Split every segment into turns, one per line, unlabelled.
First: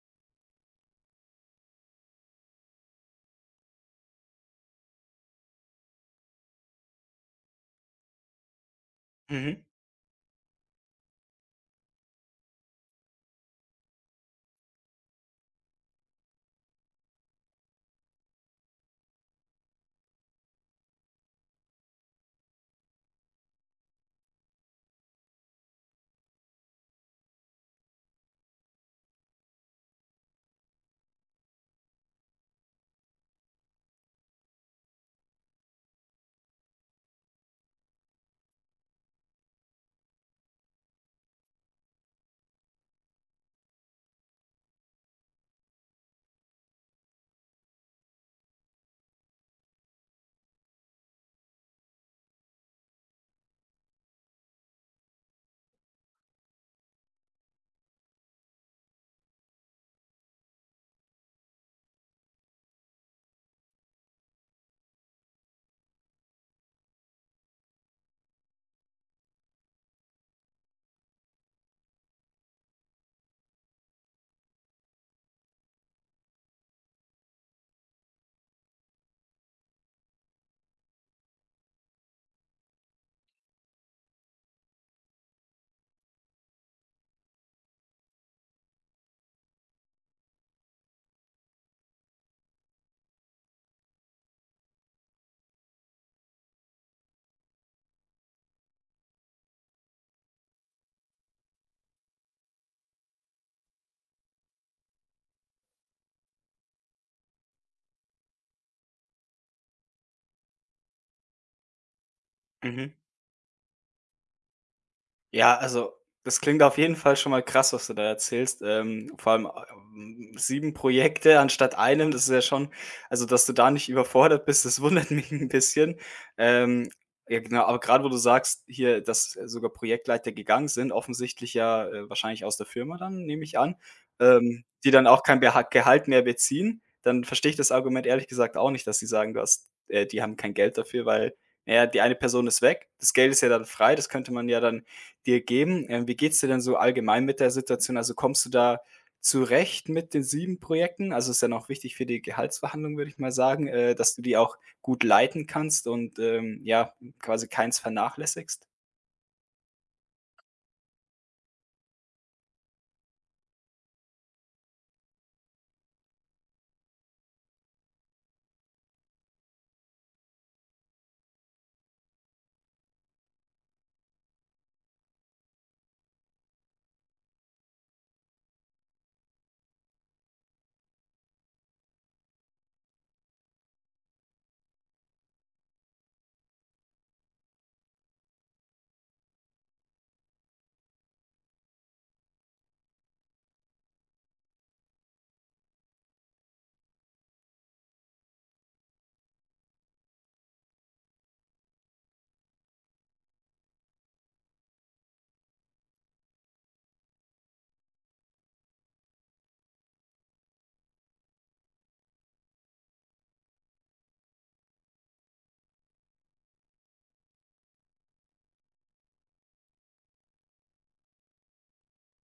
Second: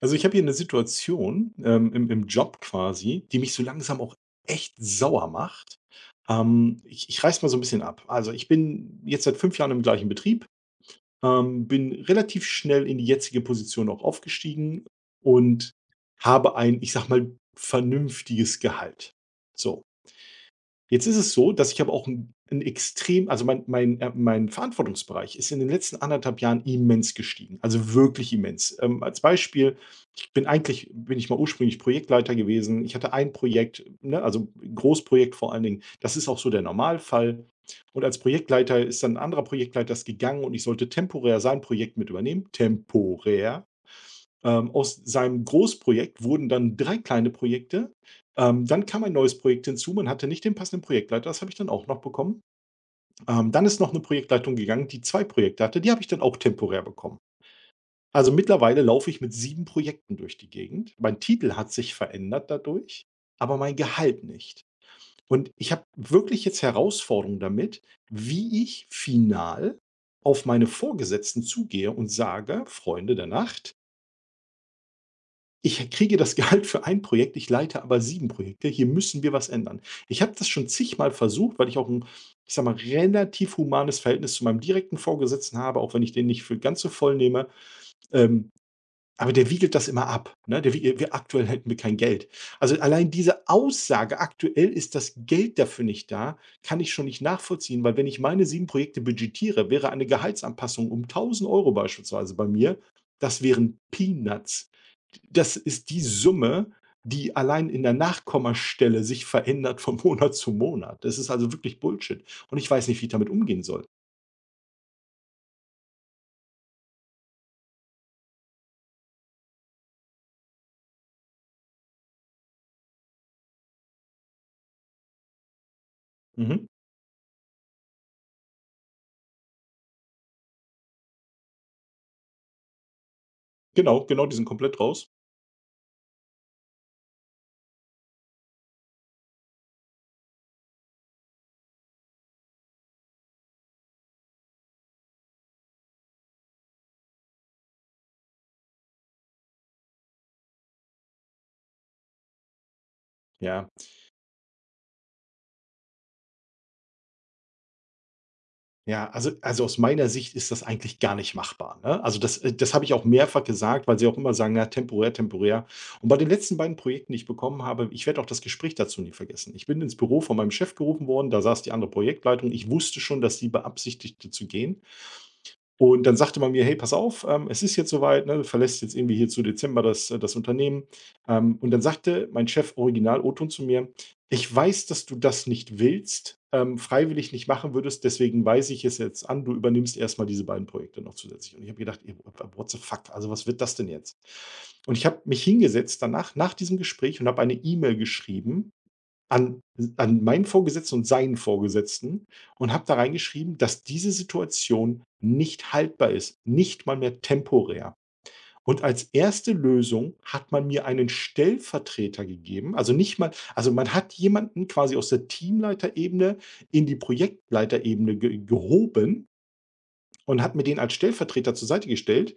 Also, ich habe hier eine Situation, im Job quasi, die mich so langsam auch echt sauer macht. Ich reiße mal so ein bisschen ab. Also, ich bin jetzt seit 5
Mhm,
Jahren im gleichen Betrieb, bin relativ schnell in die jetzige Position auch aufgestiegen und habe ein, ich sag mal, vernünftiges Gehalt. So. Jetzt ist es so, dass ich aber auch ein 'n extrem also, mein Verantwortungsbereich ist in den letzten anderthalb Jahren immens gestiegen, also, wirklich immens. Als Beispiel, ich bin eigentlich bin ich mal ursprünglich Projektleiter gewesen. Ich hatte ein Projekt, ne, also, ein Großprojekt vor allen Dingen. Das ist auch so der Normalfall. Und als Projektleiter ist dann ein anderer Projektleiter das gegangen und ich sollte temporär sein Projekt mit übernehmen. Temporär. Aus seinem Großprojekt wurden dann 3 kleine Projekte. Dann kam ein neues Projekt hinzu. Man hatte nicht den passenden Projektleiter, das habe ich dann auch noch bekommen. Dann ist noch eine Projektleitung gegangen, die 2 Projekte hatte, die habe ich dann auch temporär bekommen. Also, mittlerweile laufe ich mit 7 Projekten durch die Gegend. Mein Titel hat sich verändert dadurch, aber mein Gehalt nicht. Und ich habe wirklich jetzt Herausforderungen damit, wie ich final auf meine Vorgesetzten zugehe und sage: „Freunde der Nacht." Ich kriege das Gehalt für ein Projekt, ich leite aber 7 Projekte. Hier müssen wir was ändern. Ich habe das schon zigmal versucht, weil ich auch ein, ich sage mal, relativ humanes Verhältnis zu meinem direkten Vorgesetzten habe, auch wenn ich den nicht für ganz so voll nehme. Ähm, aber der wiegelt das immer ab, ne? Der wie Wir aktuell hätten wir kein Geld. Also, allein diese Aussage, aktuell ist das Geld dafür nicht da, kann ich schon nicht nachvollziehen, weil wenn ich meine 7 Projekte budgetiere, wäre eine Gehaltsanpassung um 1.000 Euro beispielsweise bei mir, das wären Peanuts. Das ist die Summe, die allein in der Nachkommastelle sich verändert von Monat zu Monat. Das ist also wirklich Bullshit. Und ich weiß
mhm.
nicht, wie ich damit umgehen soll.
Ja, also, das klingt auf jeden Fall schon mal krass, was du da erzählst. Vor allem, 7 Projekte anstatt einem, das ist ja schon, also, dass du da nicht überfordert bist, das wundert mich ein bisschen.
Mhm.
Ähm, ja, genau, aber gerade wo du sagst hier, dass sogar Projektleiter gegangen sind, offensichtlich ja, wahrscheinlich aus der Firma dann, nehme ich an,
Genau, genau, die sind komplett
die dann
raus.
auch kein Beha Gehalt mehr beziehen. Dann verstehe ich das Argument ehrlich gesagt auch nicht, dass sie sagen, du hast die haben kein Geld dafür, weil, na ja, die eine Person ist weg. Das Geld ist ja dann frei, das könnte man ja dann dir geben. Wie geht's dir denn so allgemein mit der Situation? Also, kommst du da zurecht mit den 7 Projekten? Also, ist ja noch wichtig für die Gehaltsverhandlung, würde ich mal sagen,
Ja,
dass du die auch gut leiten kannst und, ja, quasi keins vernachlässigst?
ja, also aus meiner Sicht ist das eigentlich gar nicht machbar, ne? Also das habe ich auch mehrfach gesagt, weil sie auch immer sagen: „Na, temporär, temporär." Und bei den letzten beiden Projekten, die ich bekommen habe, ich werde auch das Gespräch dazu nie vergessen. Ich bin ins Büro von meinem Chef gerufen worden, da saß die andere Projektleitung. Ich wusste schon, dass sie beabsichtigte zu gehen. Und dann sagte man mir: „Hey, pass auf, es ist jetzt soweit, ne, du verlässt jetzt irgendwie hier zu Dezember das Unternehmen." Und dann sagte mein Chef original O-Ton zu mir: „Ich weiß, dass du das nicht willst, freiwillig nicht machen würdest, deswegen weise ich es jetzt an, du übernimmst erst mal diese beiden Projekte noch zusätzlich." Und ich habe gedacht: „Ey, what the fuck? Also, was wird das denn jetzt?" Und ich habe mich hingesetzt danach, nach diesem Gespräch und habe eine E-Mail geschrieben an an meinen Vorgesetzten und seinen Vorgesetzten und habe da reingeschrieben, dass diese Situation nicht haltbar ist, nicht mal mehr temporär. Und als erste Lösung hat man mir einen Stellvertreter gegeben, also nicht mal also man hat jemanden quasi aus der Teamleiterebene in die Projektleiterebene ge gehoben und hat mir den als Stellvertreter zur Seite gestellt,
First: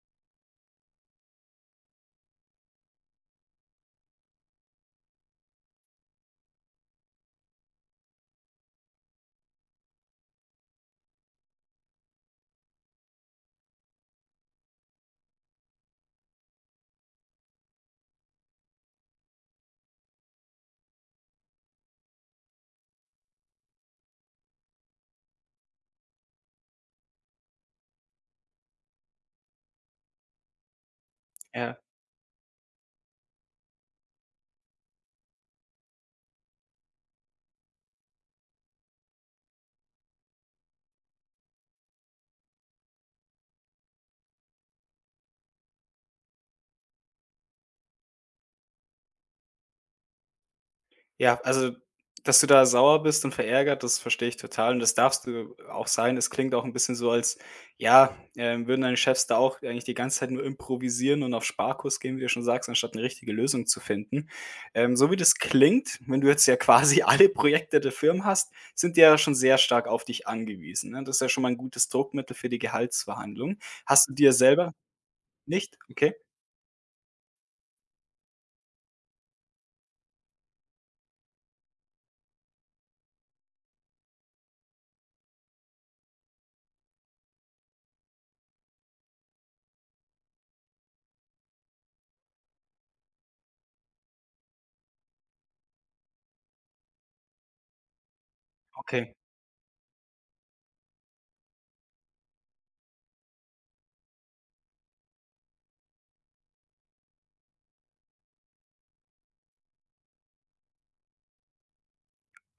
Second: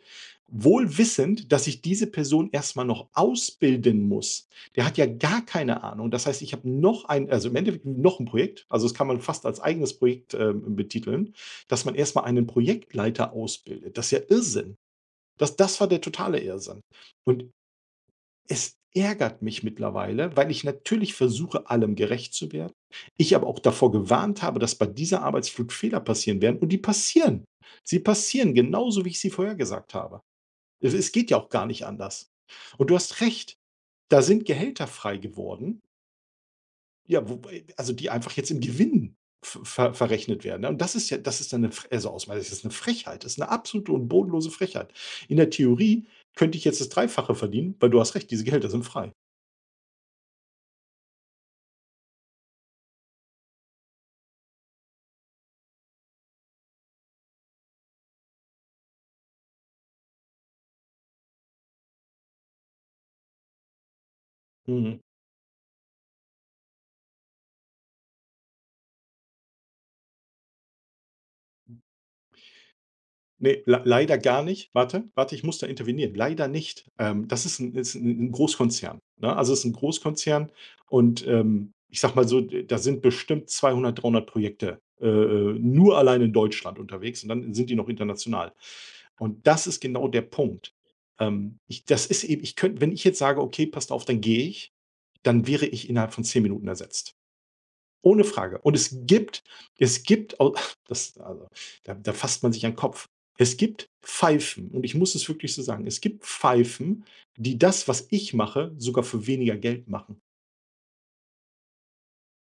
wohl wissend, dass ich diese Person erst mal noch ausbilden muss. Der hat ja gar keine Ahnung. Das heißt, ich habe noch ein also, im Endeffekt noch ein Projekt, also, das kann man fast als eigenes Projekt, betiteln, dass man erst mal einen Projektleiter ausbildet. Das ist ja Irrsinn. Das war der totale Irrsinn. Und es ärgert mich mittlerweile, weil ich natürlich versuche, allem gerecht zu werden, ich aber auch davor gewarnt habe, dass bei dieser Arbeitsflut Fehler passieren werden und die passieren. Sie passieren genauso, wie ich sie vorhergesagt habe. Es geht ja auch gar
Ja.
nicht anders. Und du hast recht, da sind Gehälter frei geworden, ja, wobei also die einfach jetzt im Gewinn verrechnet werden, ne? Und das ist dann 'ne Fre also aus meiner Sicht ist das 'ne Frechheit, das ist eine absolute und bodenlose Frechheit. In der Theorie könnte ich jetzt das Dreifache verdienen, weil du hast recht, diese Gehälter sind frei.
Ja, also, dass du da sauer bist und verärgert, das verstehe ich total und das darfst du auch sein. Es klingt auch 'n bisschen so, als, ja, würden deine Chefs da auch eigentlich die ganze Zeit nur improvisieren und auf Sparkurs gehen, wie du schon sagst, anstatt 'ne richtige Lösung zu finden.
Mhm.
So wie das klingt, wenn du jetzt ja quasi alle Projekte der Firma hast, sind die ja schon sehr stark auf dich angewiesen, ne? Das ist ja schon mal 'n gutes Druckmittel für die Gehaltsverhandlung.
Ne, lei
Hast du
leider
dir
gar nicht.
selber
Warte, warte, ich muss da
nicht? Okay,
intervenieren. Leider nicht. Das ist 'n Großkonzern, ne? Also, es ist ein Großkonzern und, ich sage mal so, d da sind bestimmt 200 300 Projekte, nur allein in Deutschland unterwegs und dann sind die noch international. Und das ist genau der Punkt. Ich das ist eben Ich könnte, wenn ich jetzt sage: „Okay, passt auf, dann gehe ich", dann wäre ich innerhalb von 10 Minuten ersetzt. Ohne Frage. Und
okay,
es gibt au das also, da fasst man sich an den Kopf. Es gibt Pfeifen und ich muss es wirklich so sagen, es gibt Pfeifen, die das, was ich mache, sogar für weniger Geld machen.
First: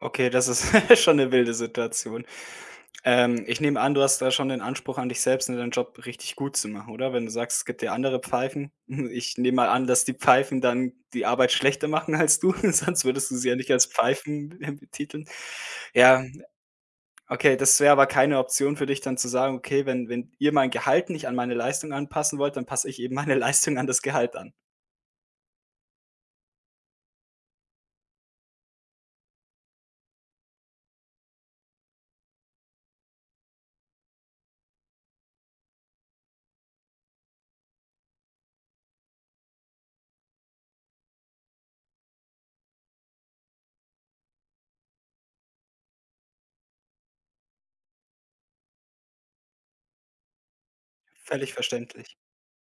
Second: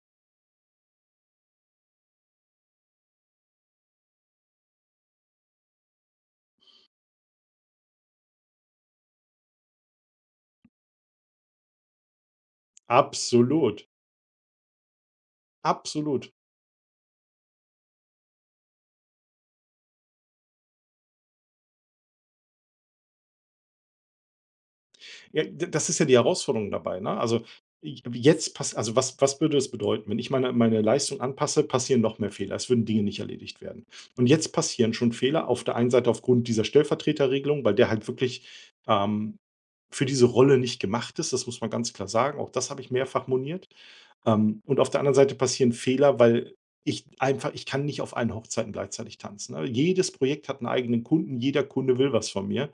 okay, das ist schon 'ne wilde Situation. Ich nehme an, du hast da schon den Anspruch an dich selbst, ne, deinen Job richtig gut zu machen, oder? Wenn du sagst, es gibt ja andere Pfeifen. Ich nehme mal an, dass die Pfeifen dann die Arbeit schlechter machen als du, sonst würdest du sie ja nicht als
Absolut,
Pfeifen, betiteln. Ja,
absolut.
okay, das wäre aber keine Option für dich dann zu sagen: „Okay, wenn ihr mein Gehalt nicht an meine Leistung anpassen wollt, dann passe ich eben meine Leistung an das Gehalt an.“
Ja, d das ist ja die Herausforderung dabei, ne? Also, j jetzt pass also, was würde es bedeuten, wenn ich meine Leistung anpasse, passieren noch mehr Fehler. Es würden Dinge nicht erledigt werden. Und jetzt passieren schon Fehler auf der einen Seite aufgrund dieser Stellvertreterregelung, weil der halt wirklich, ähm, für diese Rolle nicht gemacht ist. Das muss man ganz klar sagen. Auch das habe ich mehrfach moniert. Und auf der anderen Seite passieren Fehler, weil ich kann nicht auf allen Hochzeiten gleichzeitig tanzen, ne? Jedes Projekt hat einen eigenen Kunden,
Völlig
jeder Kunde will
verständlich.
was von mir.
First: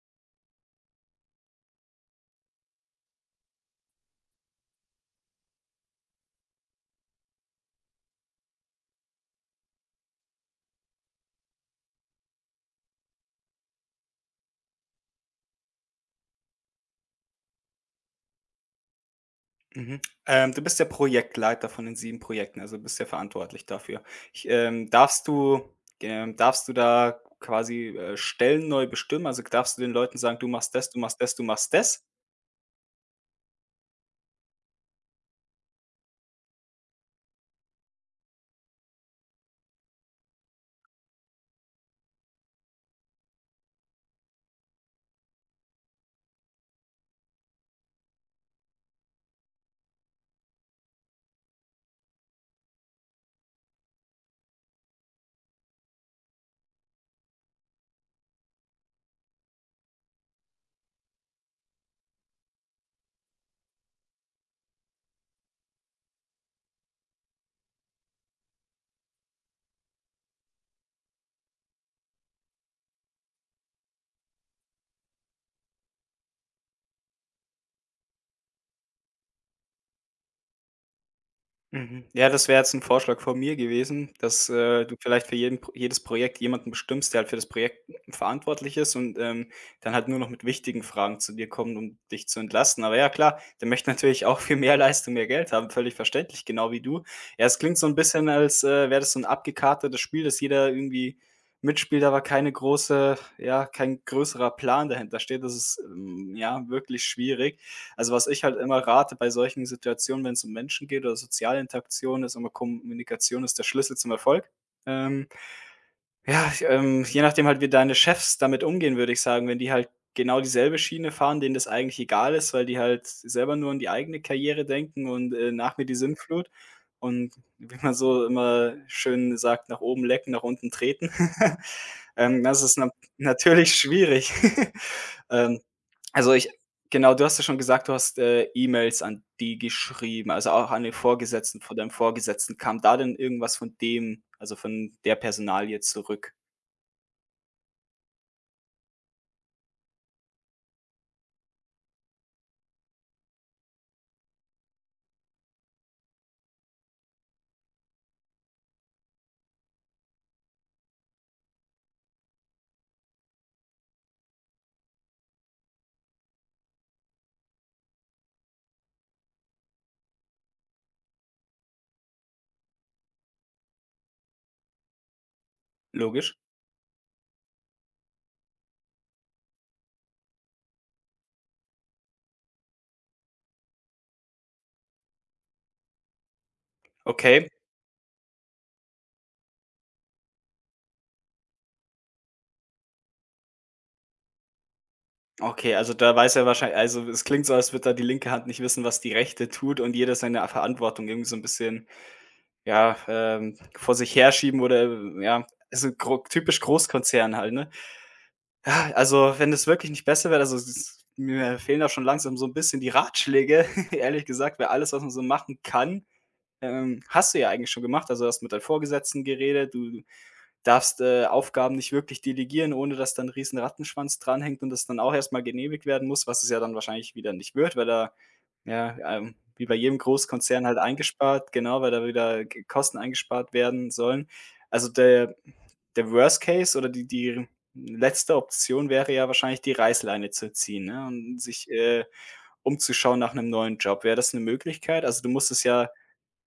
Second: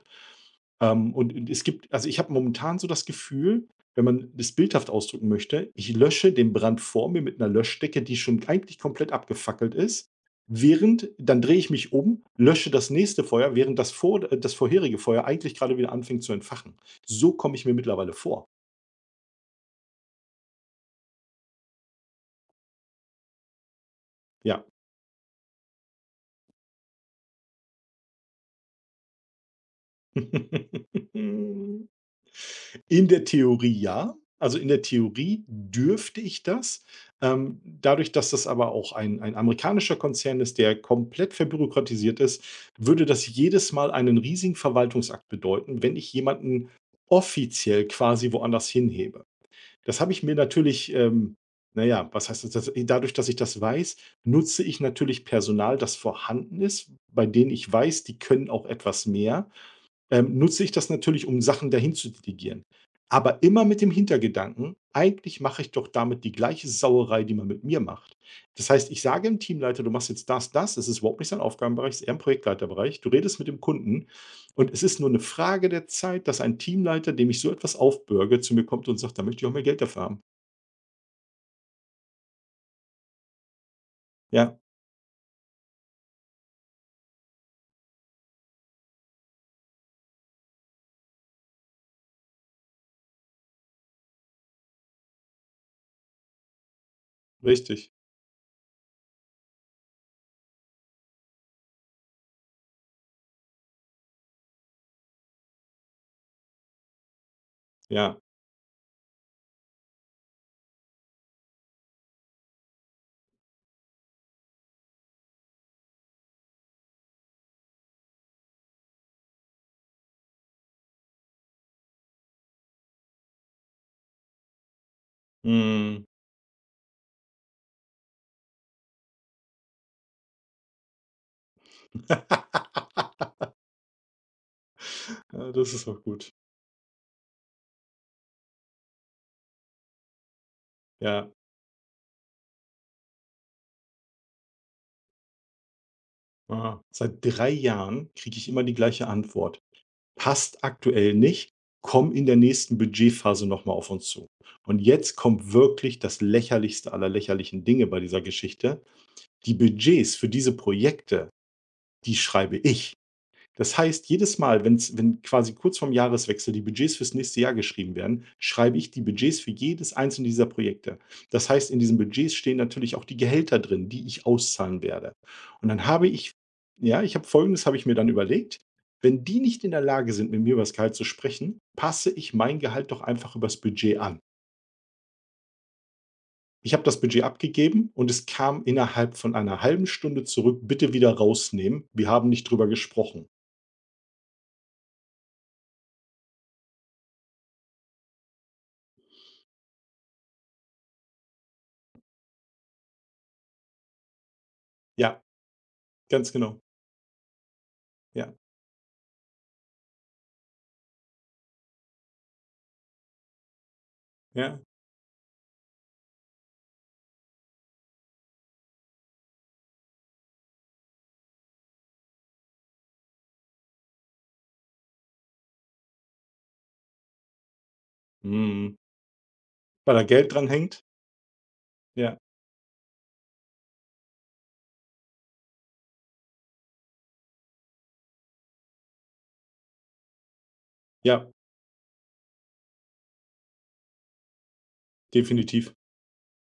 Und ich habe momentan so das Gefühl, wenn man das bildhaft ausdrücken möchte, ich lösche den Brand vor mir mit einer Löschdecke, die schon eigentlich komplett abgefackelt ist, während dann drehe ich mich um, lösche das nächste Feuer, während das vorherige Feuer eigentlich gerade wieder anfängt zu entfachen. So komme ich mir mittlerweile vor,
Mhm. Du bist der Projektleiter von den 7 Projekten, also bist ja verantwortlich dafür. Ich,
ja.
darfst du Darfst du da quasi, Stellen neu bestimmen? Also, darfst du den Leuten sagen: „Du machst das, du machst das, du machst das?“
In der Theorie ja. Also, in der Theorie dürfte ich das. Dadurch, dass das aber auch ein amerikanischer Konzern ist, der komplett verbürokratisiert ist, würde das jedes Mal einen riesigen Verwaltungsakt bedeuten, wenn ich jemanden offiziell quasi woanders hinhebe. Das habe ich mir natürlich, na ja, was heißt das dadurch, dass ich das weiß, nutze ich natürlich Personal, das vorhanden ist, bei denen ich weiß, die können auch etwas mehr, nutze ich das natürlich, um Sachen dahin zu delegieren. Aber immer mit dem Hintergedanken, eigentlich mache ich doch damit die gleiche Sauerei, die man mit mir macht. Das heißt, ich sage dem Teamleiter, du machst jetzt das, das ist überhaupt nicht sein Aufgabenbereich, ist eher im Projektleiterbereich. Du redest mit dem Kunden und es ist nur eine Frage der Zeit, dass ein Teamleiter, dem ich so etwas aufbürge, zu mir kommt und sagt, da möchte ich auch mehr Geld dafür haben.
Mhm. Ja, das wäre jetzt ein Vorschlag von mir gewesen, dass,
Ja,
du vielleicht für jeden Pro jedes Projekt jemanden bestimmst, der halt für das Projekt verantwortlich ist und, dann halt nur noch mit wichtigen Fragen zu dir kommt, um dich zu entlasten. Aber ja klar, der möchte natürlich auch viel mehr Geld haben, völlig verständlich, genau wie du. Ja, es klingt so
richtig.
ein bisschen, als, wäre das so ein abgekartetes Spiel, dass jeder irgendwie mitspielt, aber keine große, ja, kein größerer Plan dahintersteht. Das ist, ja, wirklich schwierig. Also,
Ja.
was ich halt immer rate bei solchen Situationen, wenn es um Menschen geht oder soziale Interaktion, ist immer Kommunikation ist der Schlüssel zum Erfolg. Ähm, ja, ich, je nachdem halt, wie deine Chefs damit umgehen, würde ich sagen, wenn die halt genau dieselbe Schiene fahren, denen das eigentlich egal ist, weil die halt selber nur an die eigene Karriere denken und, nach mir die
Mm.
Sintflut und wie man so immer schön sagt: „Nach oben lecken, nach unten treten.“ das ist natürlich schwierig.
Ja,
Ähm,
das ist auch
also,
gut.
ich Genau, du hast ja schon gesagt, du hast, E-Mails an die geschrieben, also auch an den
Ja.
Vorgesetzten von deinem Vorgesetzten. Kam da denn irgendwas von dem, also von der Personalie zurück?
Ah. Seit 3 Jahren kriege ich immer die gleiche Antwort. Passt aktuell nicht, komm in der nächsten Budgetphase nochmal auf uns zu. Und jetzt kommt wirklich das lächerlichste aller lächerlichen Dinge bei dieser Geschichte. Die Budgets für diese Projekte, die schreibe ich. Das heißt, jedes Mal, wenn quasi kurz vorm Jahreswechsel die Budgets fürs nächste Jahr geschrieben werden, schreibe ich die Budgets für jedes einzelne dieser Projekte. Das heißt, in diesen Budgets stehen natürlich auch die Gehälter drin, die ich auszahlen werde. Und dann habe ich,
Logisch.
ja, ich habe Folgendes habe ich mir dann überlegt: Wenn die nicht in der Lage sind, mit mir über das Gehalt zu sprechen, passe ich mein Gehalt doch einfach übers Budget an. Ich habe das Budget
Okay,
abgegeben und es kam innerhalb von einer halben Stunde zurück: „Bitte wieder rausnehmen. Wir haben nicht drüber gesprochen."
okay, also da weiß er wahrscheinlich, also es klingt so, als würde da die linke Hand nicht wissen, was die rechte tut und jeder seine Verantwortung irgendwie so 'n bisschen, ja, vor sich herschieben, oder
Ja,
ja, also gro
ganz
typisch
genau.
Großkonzern halt, ne?
Ja,
Ja, also, wenn es wirklich nicht besser wird, also, es ist mir fehlen da schon langsam so ein bisschen die Ratschläge, ehrlich gesagt,
ja.
weil alles, was man so machen kann, hast du ja eigentlich schon gemacht. Also, du hast mit deinen Vorgesetzten geredet, du darfst, Aufgaben nicht wirklich delegieren, ohne dass dann 'n riesen Rattenschwanz dranhängt und das dann auch erst mal genehmigt werden muss, was es ja dann wahrscheinlich wieder nicht wird, weil da
Mhm.
ja, wie bei
Weil
jedem
da Geld dran
Großkonzern halt
hängt?
eingespart, genau, weil da
Ja,
wieder G Kosten eingespart werden sollen. Also, der Worst Case oder die letzte Option wäre ja wahrscheinlich die Reißleine zu ziehen, ne,
ja,
und sich, umzuschauen nach einem neuen Job. Wäre das eine Möglichkeit? Also, du musstest
definitiv.
ja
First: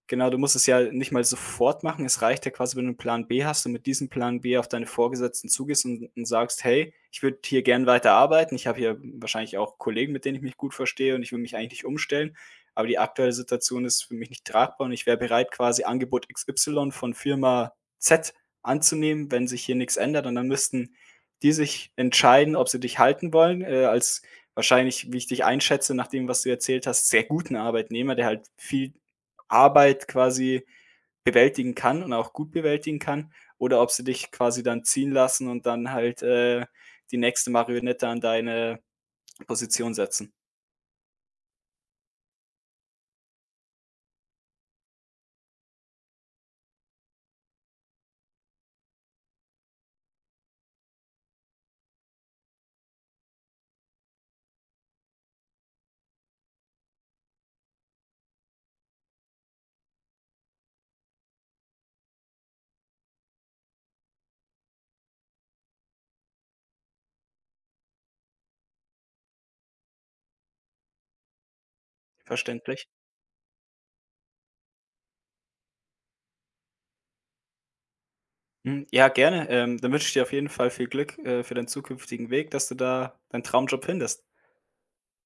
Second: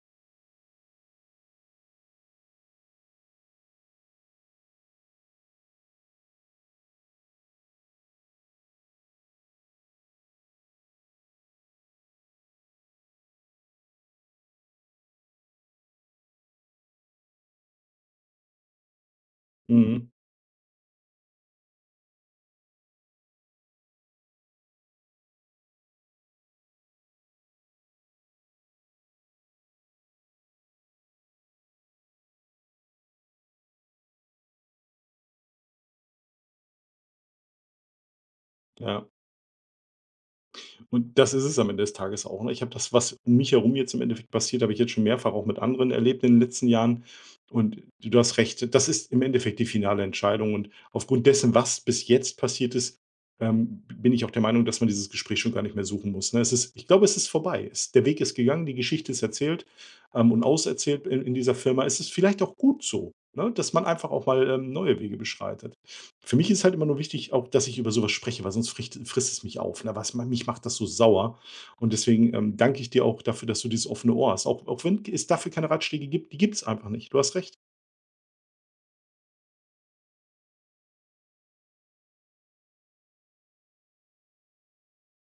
Genau, du musst es ja nicht mal sofort machen. Es reicht ja quasi, wenn du 'n Plan B hast und mit diesem Plan B auf deine Vorgesetzten zugehst und sagst: „Hey, ich würde hier gern weiterarbeiten. Ich habe hier wahrscheinlich auch Kollegen, mit denen ich mich gut verstehe und ich will mich eigentlich nicht umstellen, aber die aktuelle Situation ist für mich nicht tragbar und ich wäre bereit, quasi Angebot XY von Firma Z anzunehmen, wenn sich hier nichts
Mhm,
ändert.“ Und dann müssten die sich entscheiden, ob sie dich halten wollen, als wahrscheinlich, wie ich dich einschätze, nach dem, was du erzählt hast, sehr guten Arbeitnehmer, der halt viel Arbeit quasi bewältigen kann und auch gut bewältigen kann, oder ob sie dich quasi dann ziehen lassen und dann halt, die nächste Marionette an deine
ja.
Position setzen.
Und das ist es am Ende des Tages auch, ne? Ich habe das, was um mich herum jetzt im Endeffekt passiert, habe ich jetzt schon mehrfach auch mit anderen erlebt in den letzten Jahren. Und du hast recht, das ist im Endeffekt die finale Entscheidung. Und aufgrund dessen, was bis jetzt passiert ist, bin ich auch der Meinung, dass man dieses Gespräch schon gar nicht mehr suchen muss, ne? Es ist Ich glaube, es ist vorbei. Es Der Weg ist gegangen, die Geschichte ist erzählt, und auserzählt in dieser Firma. Es ist vielleicht auch gut so, ne, dass man einfach auch mal, neue Wege beschreitet. Für mich ist halt immer nur wichtig, auch dass ich über sowas spreche, weil sonst fricht frisst es mich auf, ne? Was mich, macht das so sauer. Und deswegen, danke
Verständlich.
ich dir auch dafür, dass du dieses offene Ohr hast. Auch wenn es dafür keine Ratschläge gibt, die gibt es einfach nicht. Du hast recht.
Hm, ja, gerne. Dann wünsche ich dir auf jeden Fall viel Glück, für deinen zukünftigen Weg, dass du da deinen Traumjob findest.